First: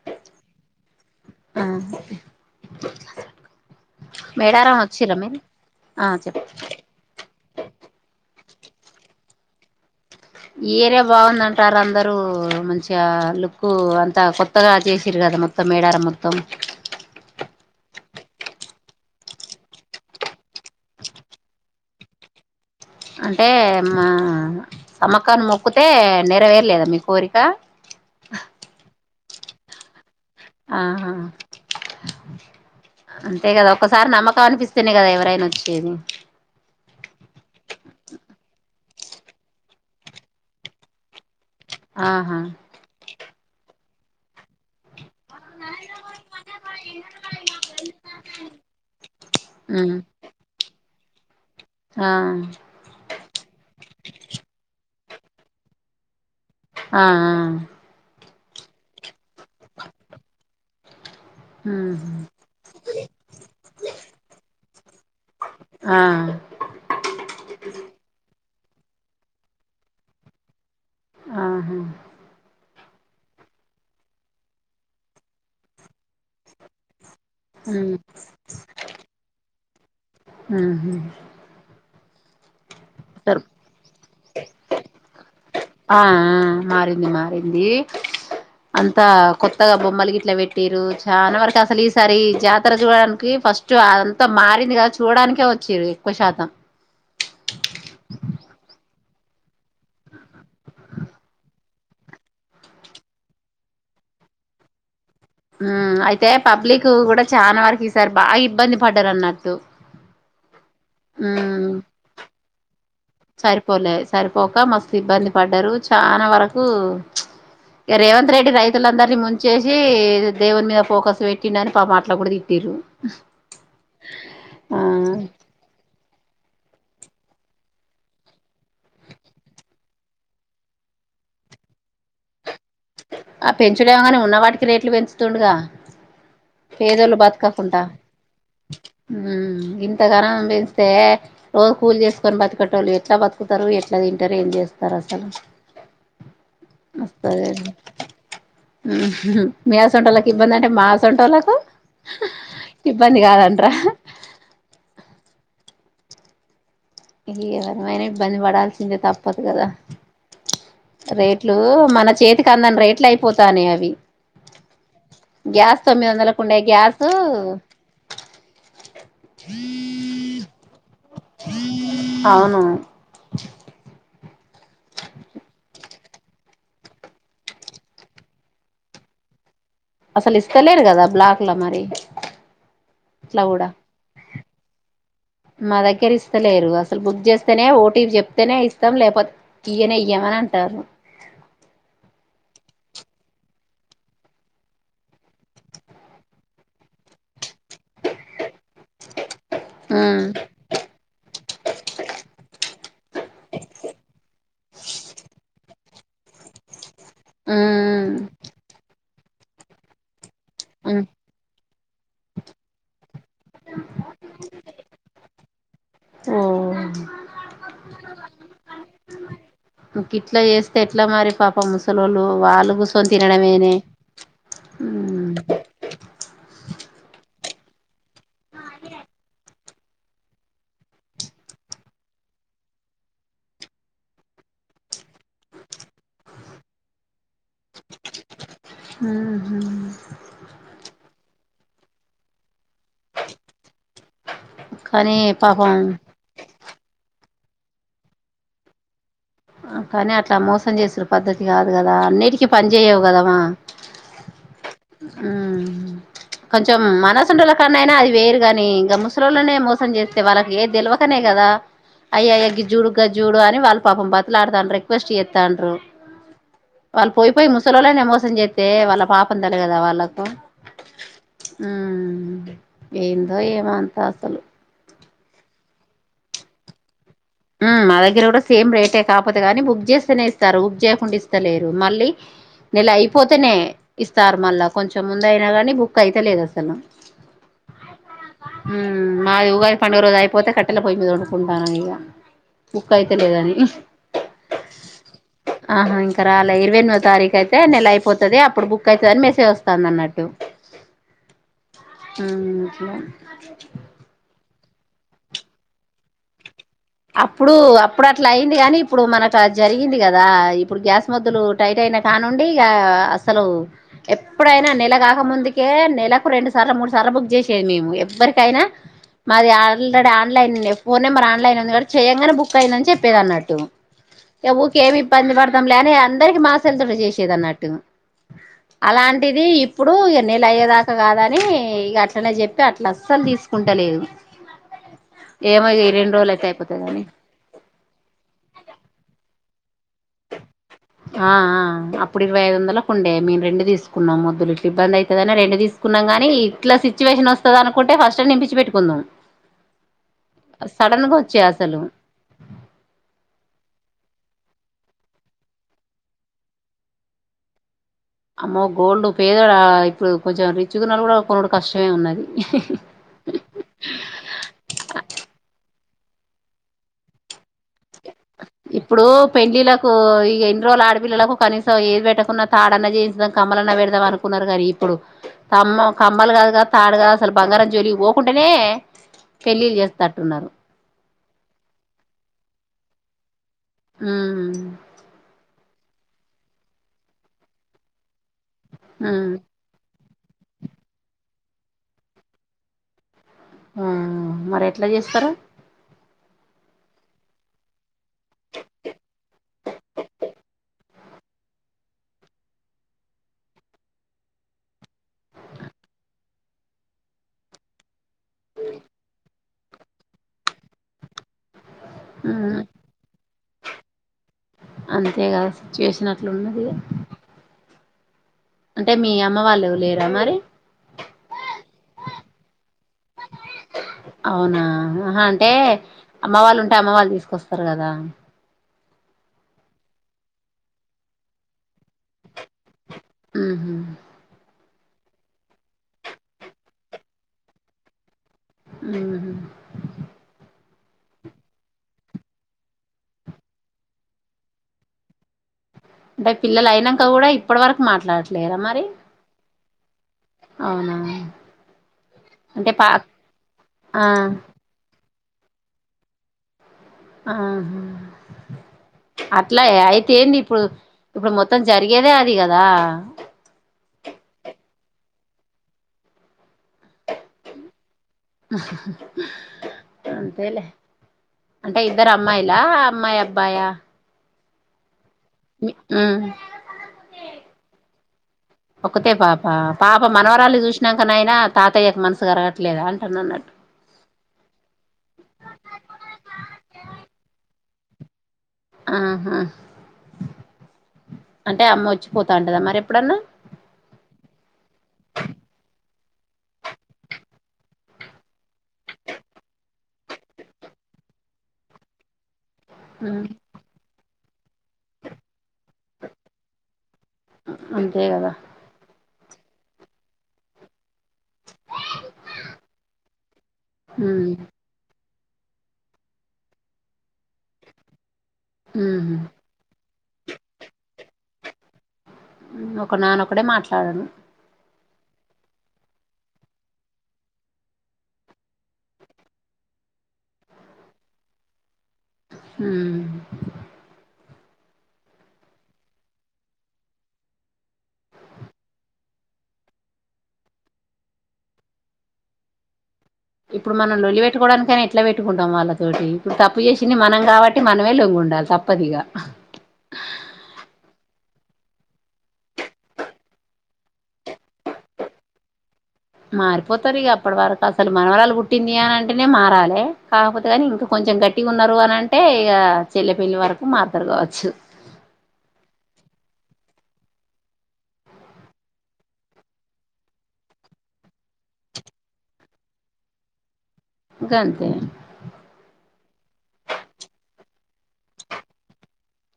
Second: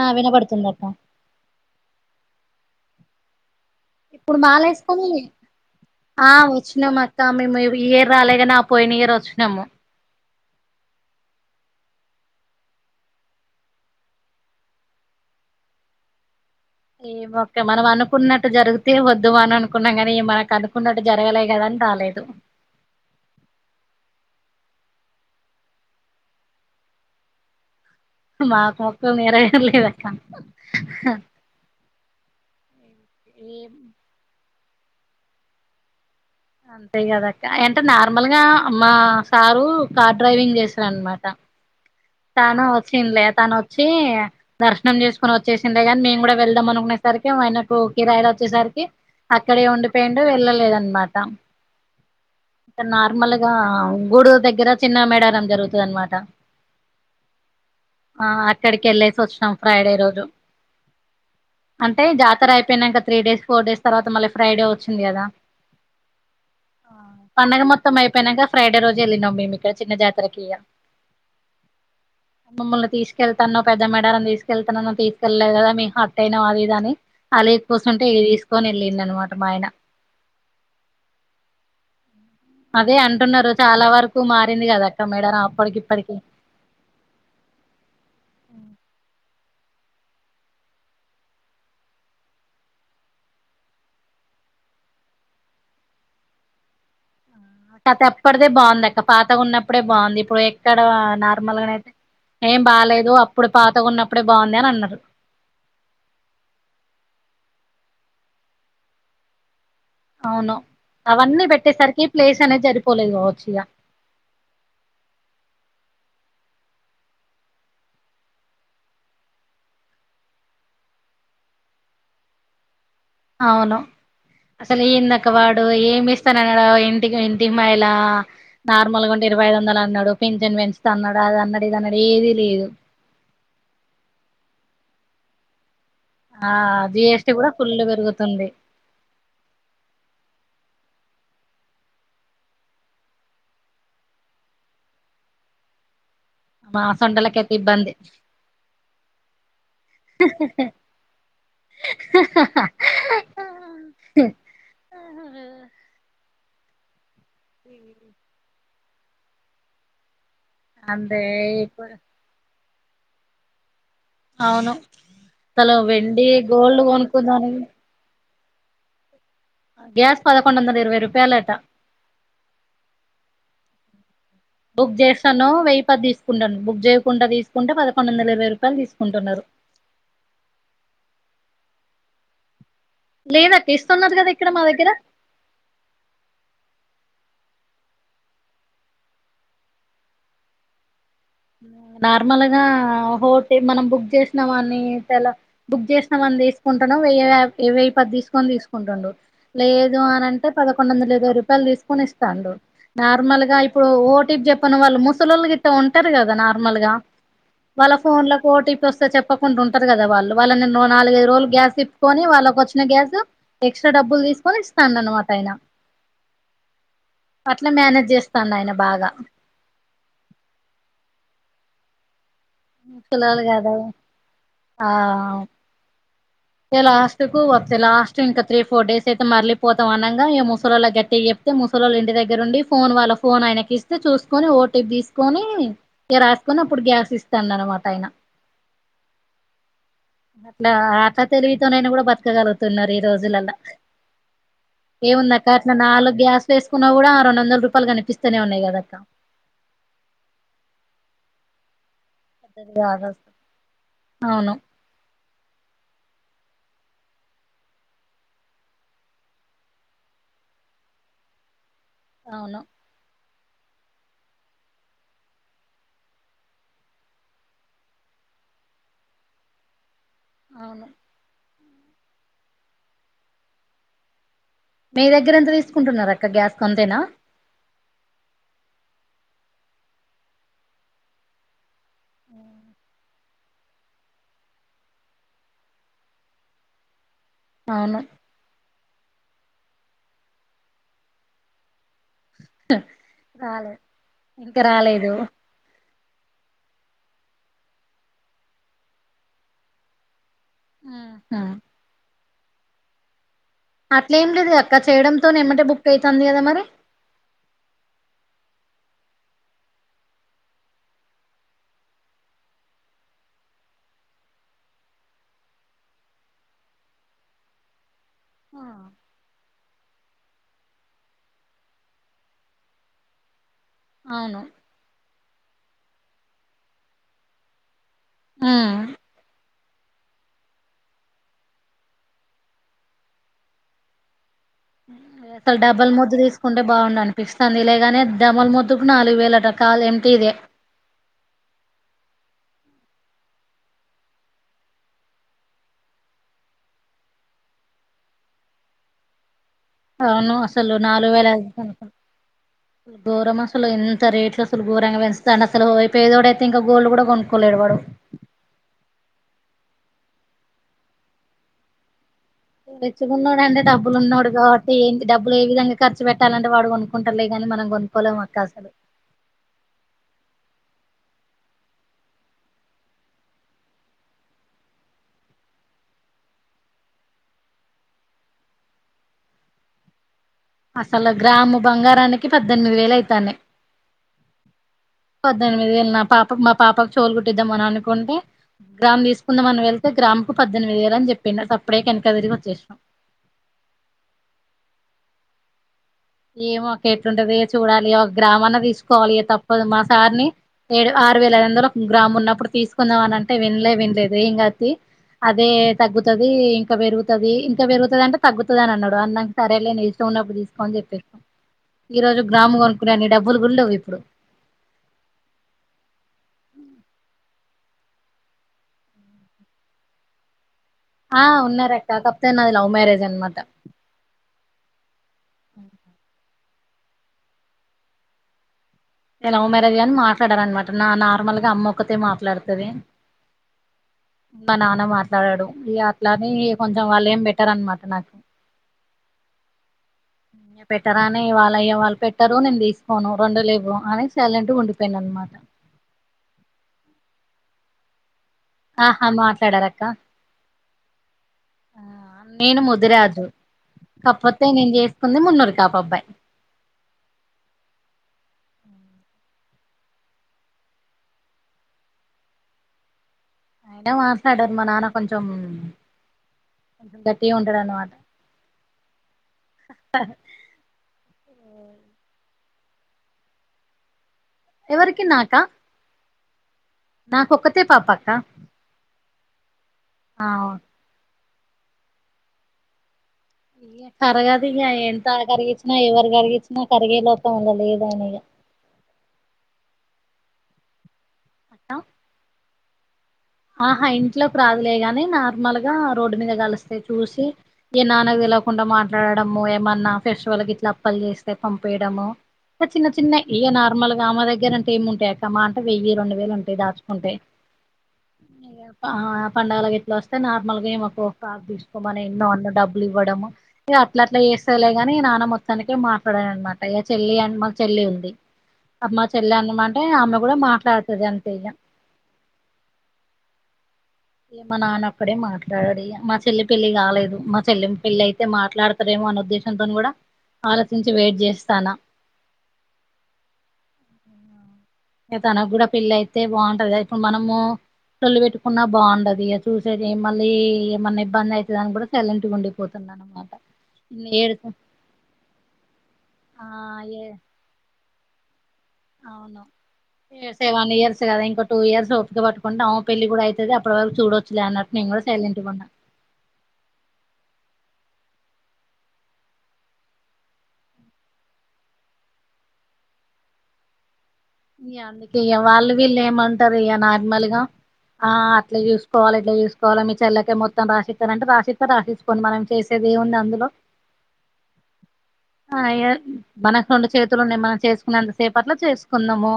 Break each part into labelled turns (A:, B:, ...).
A: ఆ వినపడుతుందక్క
B: [inaudible]
A: ఇప్పుడు మాల
B: మేడారం
A: వేసుకుని
B: వచ్చిర్రా మీరు
A: ఆ వచ్చినమ్ అక్క మేము. ఈ ఇయర్ రాలేగాని ఆ పోయిన ఇయర్ వచ్చినము.
B: ఈ ఏరియా బాగుందంటార్రందరూ మంచిగా లుక్ అంతా కొత్తగా చేసిర్రు కదా మొత్తం మేడారం మొత్తం
A: ఏమో అక్క మనం అనుకున్నట్టు జరిగితే వద్దుమ అని అనుకున్నాం కాని మనకు అనుకున్నట్టు జరగలే కదా అని రాలేదు
B: అంటే మా సమ్మక్కన్ని మొక్కుతెే నెరవేరలేదా మీ కోరిక.
A: మాకు మొక్కు నెరవేరలేదు అక్క
B: ఆహా అంతే
A: ఏ
B: కదా ఒకసారి నమ్మకం అనిపిస్ ర్తనే ఎవరైనా వచ్చేది.
A: అంతే కదక్క అంటే నార్మల్గా మా సారు కార్ డ్రైవింగ్ చేస్తరన్మాట
B: ఆహా
A: తాను వచ్చింది లే తను వచ్చి దర్శనం చేసుకుని వచ్చేసిండే గానీ మేము కూడా వెళ్దాం అనుకునేసరికి ఆయనకు కిరాయిలు వచ్చేసరికి అక్కడే
B: ఉమ్
A: ఉండిపోయిండు వెళ్ళలేదన్మాట్
B: ఆ
A: ఇక్కడ్ నార్మల్ గా గూడూర్ దగ్గర చిన్న మేడారం జరుగుతది అన్మాట.
B: అ ఆ
A: ఆ అక్కడికి వెళ్ళేసి వచ్చినం ఫ్రైడే రోజు. అంటే జాతర అయిపోయినంక త్రీ డేస్ ఫోర్ డేస్ తర్వాత మళ్ళీ ఫ్రైడే వచ్చింది కదా.
B: ఆ
A: ఆ పండుగ మొత్తం అయిపోయినంక ఫ్రైడే రోజు వెళ్ళినం మేము ఇక్కడ చిన్న జాతరకి ఇగ
B: అహా
A: మ్మల్ని తీసుకెళ్తాన్నవ్ పెద్ద మేడారం తీసుకెళ్తానని తీసుకెళ్లేదు కదా మీకు అట్ట అయినమ్ అది ఇది అని అలిగ్
B: ఉమ్
A: క్కూసుంటే ఇగ తీసుకొని వెళ్ళిండి అన్మాట మా ఆయన
B: ఉహు
A: అదే అంటున్నారు చాలా వరకు మారింది కదా అక్క మేడారం. అప్పటికి
B: ఆ
A: ఇప్పటికి
B: మారింది మారింది అంతా కొత్తగా బొమ్మలు గిట్లా పెట్టిర్రు చాలా వరకు అసలు ఈసారి జాతర చూడడానికి ఫస్ట్ అంతా మారింది కదా చూడానికే వచ్చిర్రు ఎక్కువ శాతం.
A: ఆ అతే ఎప్పటిదే బాగుంది అక్క పాతగా ఉన్నప్పుడే బాగుంది ఇప్పుడు ఎక్కడ నార్మల్గాన అయితే ఏం బాాలేదు అప్పుడు పాతగున్నప్పుడే బాగుంది అని అన్నరు.
B: అయితే పబ్లిక్ కూడా చానా వరకు ఇసారు బాగా ఇబ్బంది పడ్డరు అన్నట్టు.
A: అవును అవన్నీ
B: ఉమ్
A: పెట్టేసరికి ప్లేస్ అనేది జరిపి
B: సరిపోలే సరిపోక మస్తు ఇబ్బంది పడ్డారు చాలా వరకు ఇక రేవంత్ రెడ్డి రైతులందరినీ ముంచేసి దేవుని మీద ఫోకస్ పెట్టిండ అని పా మాటలు కూడా తిట్టర్రు
A: అవును అసలు ఈందక వాడు ఏమిస్ వస్తాను అన్నా ఇంటికి ఇంటికి మిళ నార్మల్గా ఉంటే ఇరవై ఐదు వందలు అన్నాడు పెంచన్ పెంచుత అన్నాడా అ అన్నడది అన్నడ ఏది లేదు
B: ఆ పెంచులేమగాని ఉన్నవాటికి రేట్లు పెంచుతుండుగా
A: ఆ
B: పేదోళ్లు
A: జిఎస్టి కూడా ఫుల్
B: బతకకుండా
A: పెరుగుతుంది
B: ఇంతగనం పెంచ్ తే రోజు కూల్ చేసుకొని బతుకే వాళ్ళు ఎట్లా బతుకుతారు ఎట్లా తింటారు ఏం చేస్తారు అసలు
A: మా
B: వస్తది
A: అసంటోళ్ళకైతే ఇబ్బంది
B: మీ ఆసంట వాళ్ళకి ఇబ్బంది అంటే మా సంట వాళ్ళలకు ఇబ్బంది కాదంటారా
A: అ
B: ఏవరమైనా ఇబ్బంది పడాల్సిందే తప్పదు కదా
A: అంతే
B: రేట్లు
A: ఇప్పుడు
B: మన చేతికి అందని రేట్లు అయిపోతానే అవి
A: అవును తను
B: గ్యాస్ తొమ్మిది
A: వెండి
B: వందలకు ఉండే
A: గోల్డ్
B: గ్యాసు
A: కొనుక్కుందాని గ్యాస్ పదకొండ వందల ఇరవై రూపాయాలటా అ
B: అవును
A: బుక్ చేస్తాను వెయ్యి పది తీసుకుంటాను బుక్ చేయకుండా తీసుకుంటే పదకొండు వందల ఇరవై రూపాయలు తీసుకుంటున్నారు
B: అసలు ఇస్తలేరు కదా బ్లాక్ల మరి అట్లా కూడా
A: లేదక్క ఇస్తున్నారు కదా ఇక్కడ మా దగ్గర
B: మా దగ్గర ఇస్తలేరు అసలు బుక్ చేస్త ఇస్తనే ఓటి చెప్తేనే ఇస్తాం లేకపోతే ఇయనే ఇయ్యమని అంటారు
A: నార్మల్గా హోట మనం బుక్ చేసిన వాన్ననిలా బుక్ చేసినావని తీసుకుంటాను వెయ్య ఇవవి పది తీసుకొని తీసుకుంటుాండు లేదు అని
B: ఉమ్
A: అంటే పదకొండు వందల ఇరవై రూపాయలు తీసుకుని ఇస్తాండు నార్మల్ గా ఇప్పుడు ఓటికి చెప్పిన వాళ్ళు ముసలోళ్ళు గిట్ట ఉంట ంటారు కదా నార్మల్ గా వాళ్ళ
B: ఉమ్
A: ఫోన్ లో ఓటీపీ వస్తే చెప్పకుండా ఉంటారు కదా వాళ్ళు వాళ్ళనిన్న
B: ఉమ్
A: నాలుగైదు రోజులు గ్యాస్, ఇప్పుకొని వాళ్ళకి వచ్చిన గ్యాస్, ఎక్స్ట్రా డబ్బులు తీసుకొని ఇస్తాండ, అన్నమాట ఆయిన
B: ఓ
A: అట్ల మేనేజ్ చేస్తాడు, ఆయన బాగా
B: ఇట్లా మారి పాప ముసలుళ్ళు వాళ్ళుకూసోని
A: ముసలోళ్ళు
B: తినడంమేనే
A: కదా ఆ ఇగ లాస్ట్ కు వత్తే లాస్ట్ ఇంకా త్రీ ఫోర్ డేస్ అయితే మరళలిపోతాం అనగా ఈక ముసలొలాకి గట్టిగా చెప్తే ముసలోలు ఇంటి దగ్గర ఉండి, ఫోన్ వాళ్ళ ఫోన్ ఆయనకి ఇస్తే చూసుకొని ఓటీపీ తీసుకొని రాసుకొని అప్పుడు గ్యాస్ ఇస్త అనమాట ఆయన
B: ఉహు
A: అట్లా తెలివితోనైనా కూడా బతకగలుగుతున్నారు, ఈ రోజులలా
B: కానీ
A: ఏముంద అక్క
B: పాపం
A: అట్లా నాలుగు గ్యాస్లు వేసుకున్నా కూడా రెండు వందల రూపాయలు కనిపిస్తూనే ఉన్నాయి, కదా అక్క
B: కానీ అట్లా మోసం చేసారు, పద్ధతి కాదు కదా అన్నిటికి
A: పెద్దది
B: పనించేయవు
A: కాదు అసలు.
B: కదవా
A: అవును
B: ఉ కొంచెం మనసుండల కన్నా అయినా అది వేరుగాని ఇం ముసలోలని మోసం చేస్తే వాళ్ళకి ఏం తెలవకనే కా కదా అయ్యయ్య గ
A: అవును
B: జూడు గ జూడు అని వాళ్ళ పాపం బత ట్లాడతా రెక్వెస్ట్ చేతాండ్రు వాళ్ళు పోయిపోయి ముసల వాళ్ళనే మోసం చేస్తతే వాళ్ళ పాపం తలాగాదా వాళ్ళలకు
A: అవును
B: ఏందో ఏమంత అసలు
A: మీ దగ్గర ఎంత తీసుకుంటున్నారు, అక్క గ్యాస్ అంతేనా
B: మా దగ్గర కూడా సేమ్ రేటే కాకపోతే కానీ బుక్ చేస్తేనే ఇస్తారు, బుక్ చేయకుండా ఇస్తలేరు మళ్ళీ నెలా అయిప్ పోతేనే ఇస్తారు, మళ్ళా కొంచెం ముంద అయినా కానీ బుక్ అయితలేదు అసలు
A: అవును
B: మాది ఉగాది పండుగ రోజు అయిపోతే కట్టెలో పోయిపోయింది. వండుకుంటానము, ఇక బుక్ అయితే లేదని
A: రాలేదు ఇంకా రాలేదు
B: ఆహా ఇక్కడ అలా ఇరవై ఎనిమిదో తారీఖ అయితే నెల అయిపోతది, అప్పుడు బుక్ అయితది అని మెసేజ్ వస్తుంది, అన్నట్టు
A: ఉ హు
B: ఉ అట్లా
A: అట్లే ఏం లేదు అక్క చేయడంతోనే ఏమటే బుక్ అవుతుంది, కదా మరి
B: అప్పుడు అప్పుడు అట్లా అయింది, కానీ ఇప్పుడు మనకు జరిగింది కదా ఇప్పుడు గ్యాస్ మొద్దు లు టైట్ అయి కానుండి ఇక అసలు ఎప్పుడైనా నెల కాక ముందుకే నెలకు రెండు సార్లు ముడి సర బుక్ చేసేది మేము ఎవరికైనా
A: ఆ
B: మాది ఆల్రెడ ఆన్లైన్ ఉ ఫోన్ నెంబర్ ఆన్లైన్ ఉంది. చెయ్యంగానే బుక్ అయియందని చెప్పేది అన్నట్టు
A: అవును
B: ఇ ఊకేమి ఇబ్బంది పడతాం లేని అందరికి మా సెల్ తో చేసేది అన్నట్టు,
A: ఉమ్
B: అలాంటిది ఇప్పుడు నెల అయ్యేదాకా కాద అని ఇక అట్లనే చెప్పి అట్లా అస్సలు తీసుకుంటలేదు.
A: అసలు
B: ఏమో ఈ
A: డబల్
B: రెండు
A: మొద్దు
B: రోజులు అయితే
A: తీసుకుంటే, బాగుండ
B: అయిపోతదని
A: అనిపిస్తాంది లేగానే డబల్ మొద్దుకు నాలుగు వేలు అంట కాలి ఏంప్టీ ఇదే
B: ఆ అప్పు ఇరవైఐదు వందలకు ఉండే మేము రెండు తీసుకున్నాం మొద్దులు ఇట్లా ఇబ్బంది అవుతుందని, రెండు తీసుకున్నాం, తిసుకున్నాం కాని ఇట్లా సిచ్యువేషన్ వస్తుంది, అనుకుంటే ఫస్ట్ నిపించి పెట్టుకుందాం.
A: [unintelligible] అవును అసలు
B: సడన్
A: నాలుగు
B: గా వచ్చాయి
A: వేలఐదువందలు
B: అసలు
A: అనుకుంటే గోరం అసలు ఎంత రేట్లు, అసలు ఘోరంగా పెంచూతండు అసలు పేదోడు, అయితే ఇంకా గోల్డ్ కూడా కొనుక్కకోలేడు వాడు,
B: అమ్మో గోల్డ్ పేదడా ఇప్పుడు కొంచెం, రిచ్ గా ఉన్నోడు కూడా కొనుడు కష్టమే ఉన్నది.
A: రిచ్ గా ఊనోడు, అండి డబ్బులు ఉన్నాడు, కాబట్టి ఏంటి డబ్బులు ఏ విధంగా ఖర్చ పెట్టాలంటే, వాడు కొనుకుంటారులే కానీ మనం కొనుక్కోలేం అక్క అసలు
B: ఇప్పుడు పెళ్లి లకు ఇ ఎన్ని రోజులు ఆడు పిల్లలకు కనీసం ఏది పెట్టకున్నా తాడన్నా చేయించూదాం, కమ్మలన్నా పెడదాం అనుకున్నారు, కానీ ఇప్పుడు కామ కమ్మలు కాదుగా తాడు కాదా అసలు బంగారం జోలి పోకుంటేనే పెళ్ళిళ్ళ చేస్తేట్టున్నారు,
A: అసలు గ్రాము బంగారానికి పద్దెనిమిది వేలు అయితానే
B: ఉహు
A: నా పాపకు మా పాపకు చోలు కుట్టిద్దాం అని అనుకుంటే గ్రామ్
B: ఉమ్
A: తీసుకుందామని వెళ్తే గ్రామ్ పద్దెనిమిది వేలు అని చెప్పిండు సప్పుడేక వెనక తిరిగి వచ్చేస్నమ్
B: ఆ మరి ఎట్లా చేస్తారూ
A: ఏమో ఒక ఎట్లుంటదో ఇగ చూడాలి ఒక గ్రామ్ అన్న తీసుకోవాలి ఇగ తప్పదు మా సారిని ఏడు ఆర్ ఆరు వేల ఐదు వందలు గ్రాము ఉన్నప్పుడు తీసుకుందాం అని అంటే వినలే వినలేదు ఏంకాతీ అదే తగ్గుతది ఇంకా పెరుగుతది ఇంకా పెరుగుతది అంటే తగ్గుతది అని అన్నాడు అన్నాంక సరే నీ ఇష్టం ఉన్నప్పుడు తీసుకో అని చెప్పిన ఈ రోజు
B: ఉమ్
A: గ్రాము కొనుకునే అన్ని డబ్బులు గుడ లేవు ఇప్పుడు
B: అంతేగాదు సిచ్యువేషన్ అట్లున్నదిగా అంటే మీ అమ్మ వాళ్ళు లేరా మరి
A: ఆ ఉన్నారక్క కాకపోతే లవ్ మ్యారేజ్ అన్నమాట
B: అవునా అహ అంటే అమ్మ వాళ్ళు ఉంటే అమ్మ వాళ్ళు తీసుకొస్తరు కదా
A: లవ్ మేరేజ్గాని మాట్లాడారన్నమాట నా నార్మల్ గా అమ్మ ఒక్కతే మాట్లాడు తది
B: ఉహు
A: మా నాన్న న మాట్లాడడు ఇగ అట్లాని కొంచెం వాళ్ళు ఏం బెట్టరు అన్నమాట నాకు
B: ఉహు
A: పెట్టరాని వాళ అయ్య వాళ్ళు పెట్టరు నేను తీసుకోను రెండు లేవు వాళ్లే సైలెంట్ గా ఉండిపోయిండన్నమాత
B: అంటే పిల్లలు అయినంక గుడ ఇప్పటి వరకు మాట్లాడ
A: ఆహా మాట్లాడరక్క
B: అవునా
A: ఆ నేను
B: అంటే పా
A: ముదిరాజు
B: ఆ
A: కాపోతే నేను చేస్ కుంది మన్నూరు కాపబ్బాయ్
B: ఆహా అట్లై అయితే ఏంది ఇప్పుడు ఇప్పుడు మొత్తం జరిగేదే అది కదా
A: అయినా మాట్లాడరూ మా నాన్న కొంచం కొంచెం గట్టిగా ఉంటడు. అన్నమాట
B: అంతేలే అంటే ఇద్దరు అమ్మాయిలా అమ్మాయి అబ్బాయా
A: ఎవరికి నాక్
B: ఉ
A: నాకు ఒక్కతే పాపక్క
B: ఒక్కతే పాప పాప మనవరాల్నీ చూసినంక నైనా తాతయ్యకు మనసు కరగట్లేద అం
A: కరగదిగా ఎంత కరిగిచ్చినా ఎవరు కరిగిచ్చినా కరిగే లోకం ఇగ లేదు. దండగ
B: ఆహా అంటే అమ్మ వోచ్చిపోతంటదా మరి ఎప్పుడన్నా
A: ఆహా ఇంట్లోకి రాదులే గాని నార్మల్గా రోడ్డు మీద కలిస్తే చూసి ఇగ నాన్నకు తెలవకుండా మాట్లాడడము ఏమన్నా ఫెస్టివల్ గిట్లా అప్పలు చేస్తే పంపియడము. చిన్న చిన్న
B: ఉమ్
A: ఇగ నార్మల్ గా ఆమే దగ్గర ఏముంటయి అక్క మా అంటే వెయ్యి రెండు వేలు ఉంటయి దాచుకుంటే
B: అంతే కదా
A: ఇగ ఆ పండగల గిట్లా వస్తే నార్మల్గా ఈమేకు ఫ్రాక్ తీసుకోమని ఎన్నో అన్ని డబ్బులు ఇవ్వడము ఇగ అట్ల అట్లా
B: ఉమ్
A: చేస్తదిలే గని నాన్నమ్మ మొత్తానికే మాట్లడన్నమాట ఇగ చెల్లి అనీ మాకు చెల్లి ఉంది. అమ్మ
B: ఉమ్
A: చెల్లి అను మంటె ఆమె కూడా మాట్లాడుతది అంతే ఇగ
B: ఒక నాన్న ఒక్కడే మాట్లాడడు
A: ఇగ మా నాన్న ఒక్కడే మాట్లాడడుడిగ మా చెల్లి పెళ్లి కాలేదు. మా చెల్లి పెళ్లి అయితే మాట్లాడతరేమో మన ఉద్దేశంతోని గుడ ఆలోచించి వెయిట్ చేస్తాన్న
B: హ్
A: తనకు గుడ పెళ్ళయితే బాగుంటది. కదా ఇప్పుడు మనము లొల్లి పెట్టుకున్నా బాగుండది ఇగ చూసేది మళ్ళీ ఏమన్నా ఇబ్బందయితది అనుకుంట సైలెంట్ ఉండిపోతన్నాను.
B: ఇప్పుడు మనం లోల్లి పెట్టుకోవడానికయినా ఎట్లా పెట్టుకుంటాం వాళ్ళతోటి ఇప్పుడు
A: ఆ
B: తప్పు చేసింది.
A: ఏ
B: మనం కాబట్టి మనం మే లొంగి ఉండాలి. తప్పు
A: అవును ఏ సేవన్ ఇయర్స్ కదా ఇంక టూ ఇయర్స్ ఓపిక పట్టుకుంటే ఆమే పెళ్లి కూడా అయితది అప్పటి వరకు చూడచ్చులే అన్నట్టు నేను కూడా సైలెంట్గా ఉన్నా
B: మారిపోతారు. ఇగా అప్పటి వరకు అసలు మనవరాలు పుట్టింది. అని అంటేనే మారాలే కాకపోతే గానీ ఇంకా కొంచెం కొంచెం గట్టిగా ఉన్నారు. అని అంటే ఇక చెల్లె పెళ్ళి వరకు మారు
A: ఇగా అందుకే వాళ్ళు వీళ్ళు ఏమంటారు ఇగా నార్మల్ గా ఆ అట్లా చూసుకోవాల ఇట్లా చూసుకోవల మీ చెల్లకే మొత్తం రాసిస్తానంటే రాసిస్తా రాసిస్తు కోనీ మనం చేసే ఏముంది. అందులో
B: గంతే
A: అయ మనకు రెండు చేతులున్నాయి. మనం చేసుకున్న అంతసేపట్ల చేసు కుందాము.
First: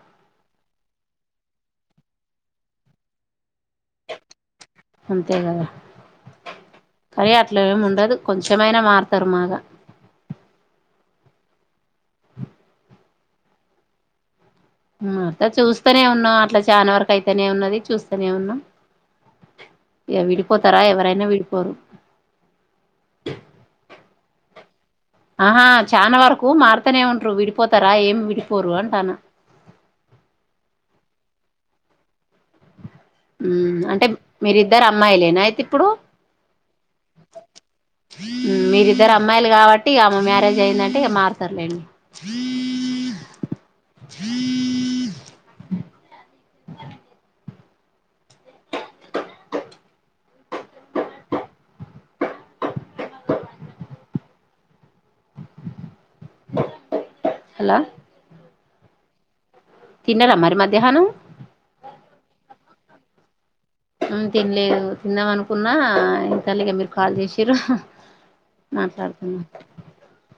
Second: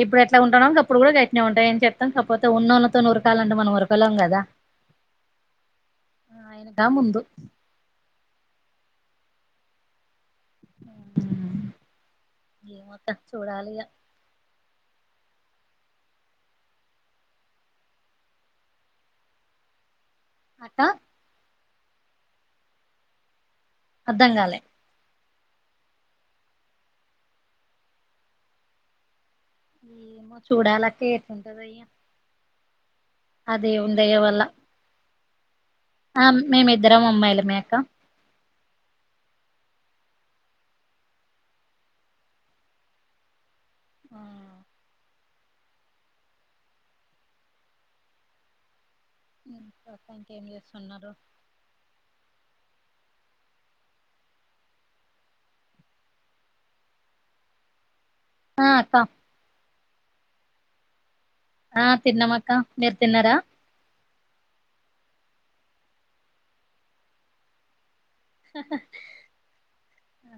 A: ఇప్పుడు ఎట్లా ఉంటన్నమే గాప్పుడు కూడా గట్నే ఉంతమ ఏం చెత్తం కాకపోతే ఉన్నళ్ళతోనీ వురకాల అంటే మనం ఊరకలేం కదా ఆయనకా ముందు
B: అయ్యా అట్లా ఏమి ఉండదు కొంచెమైనా మారుతారు మాగా
A: ఏమే అక్క చూడాలిగా
B: హ్ అట్లా చూస్తనే ఉన్నాం. అట్లా చాలా వరకు అయితేనే ఉన్నది. చూస్తనే ఉన్నాం విడిపోతారా
A: అక్క
B: ఎవరైనా విడిపోరు
A: అర్ధం కాలే
B: ఆహా చానా వరకు మారుతానే ఉంటరూ విడిపోతారా ఏమి విడిపోరు అంటాన్న
A: ఏమో చూడాలక్క ఎట్లుంటదో ఇగ
B: హ్
A: ఆ దేవుని
B: అంటే
A: దయ వల్ల
B: మీరిద్దరు అమ్మాయిలేనా అయితే ఇప్పుడు
A: ఆ మేము ఇద్దరం అమ్మాయిలమే అక్క
B: హ్ మీరిద్దరు అమ్మాయిలు కాబట్టి ఇగా ఆమె మ్యారేజ్ అయిందంటే ఇక మారుతారులేండి. [inaudible]
A: ఇంకేం జేస్తున్నారు
B: హలో
A: ఆ అక్క
B: తిన్నారా మరి మధ్యాహ్నం
A: ఆ తిన్నామక్క మీరు తిన్నారా
B: ఉమ్ తినలేదు తిందామ అనుకున్నా ఇంతల్లిగే మీరు కాల్ జేసిర్రు మాట్లాడుతున్నా
A: ఆ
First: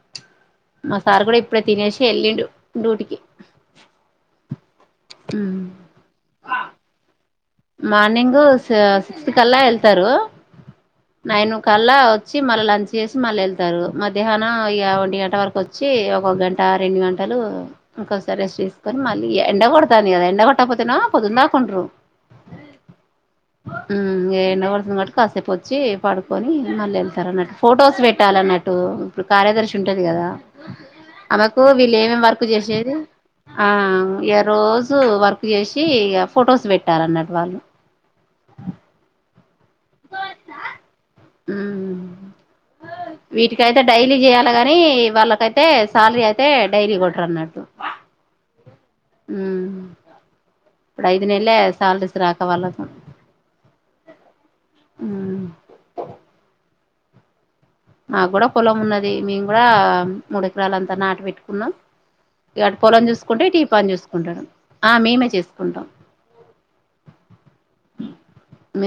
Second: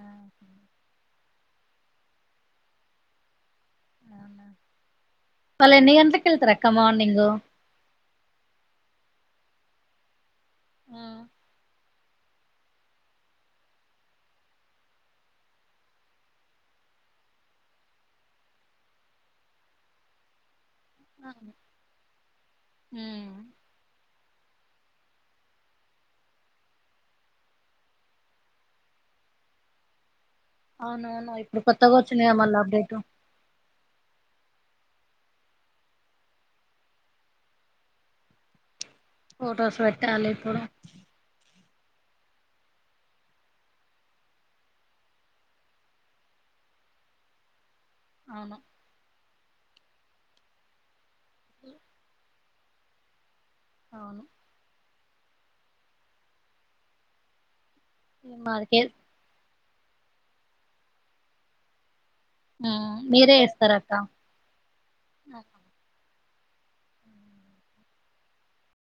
B: మ సార్ కూడా ఇప్పుడే తినేసి యెళ్ళిండు డూటికి
A: వాళ్ళ ఎన్ని గంటలకు యెళ్తరక్క మార్నింగు
B: మార్నింగ్ సిక్స్త్ కల్లా యెళ్తారు నైన్ కల్లా వచ్చి మళ్ళీ లంచ్ చేసి మళ్ళ యెళ్తారు మధ్యాహ్నం ఇగ ఒంటి గంట వరకు వచ్చి ఒక గంట రెండు గం టలు ఇంకోసారి రెస్ట్ తీసుకొని మళ్ళీ ఎండ కొడతాంది గదా ఎండ కొ ట్ట పోతేనేమో పొద్దున్ దాకా ఉంట్రు
A: ఉమ్
B: ఉమ్ ఎండకొడుతుంది కాబట్టి కాసేపు వచ్చి పడుకొని మళ్ళీ యెళ్తారు అన్నట్టు ఫోటోస్ పెట్టాలి అన్నట్టు ఇప్పుడు కార్యదర్శి ఉంటది గదా
A: అవునవును ఇప్పుడు
B: ఆమెకు
A: కొత్తగా
B: వీళ్ళ ఏమే
A: వచ్చింది కదా
B: వర్కు
A: మళ్ళీ
B: జేసేది
A: అప్డేట్
B: ఆ ఇగ రోజు వర్క్ జేసి ఫోటోస్ బెట్టాలన్నట్ వాళ్ళు
A: ఫోటోస్ పెట్టాలి ఇప్పుడు
B: ఉమ్
A: [inaudible]
B: వీటికైతే డైలీ జేయ్యాలి గాని వాళ్ళకైతే శాలరీ అయితే డైలీ కొట్టరు అన్నట్టు
A: అవును
B: ఉమ్ ఇప్పుడు ఐదు నెలలాయే సాలరీస్ రాక వాళ్ళకు
A: అవును
B: ఉమ్ మాకు
A: ఈ
B: గూడా పొలం
A: మాకే
B: ఉన్నది మేము గూడా మూడు ఎకరాలు అంతా నాటు పెట్టుకున్నాం ఇగ అటు పొలం
A: మీరే
B: చూసుకుంటా ఇటు ఈ
A: వేస్తార
B: పని
A: అక్క
B: చూసుకుంటాడు ఆ మేమే చేసుకుంటాం [inaudible]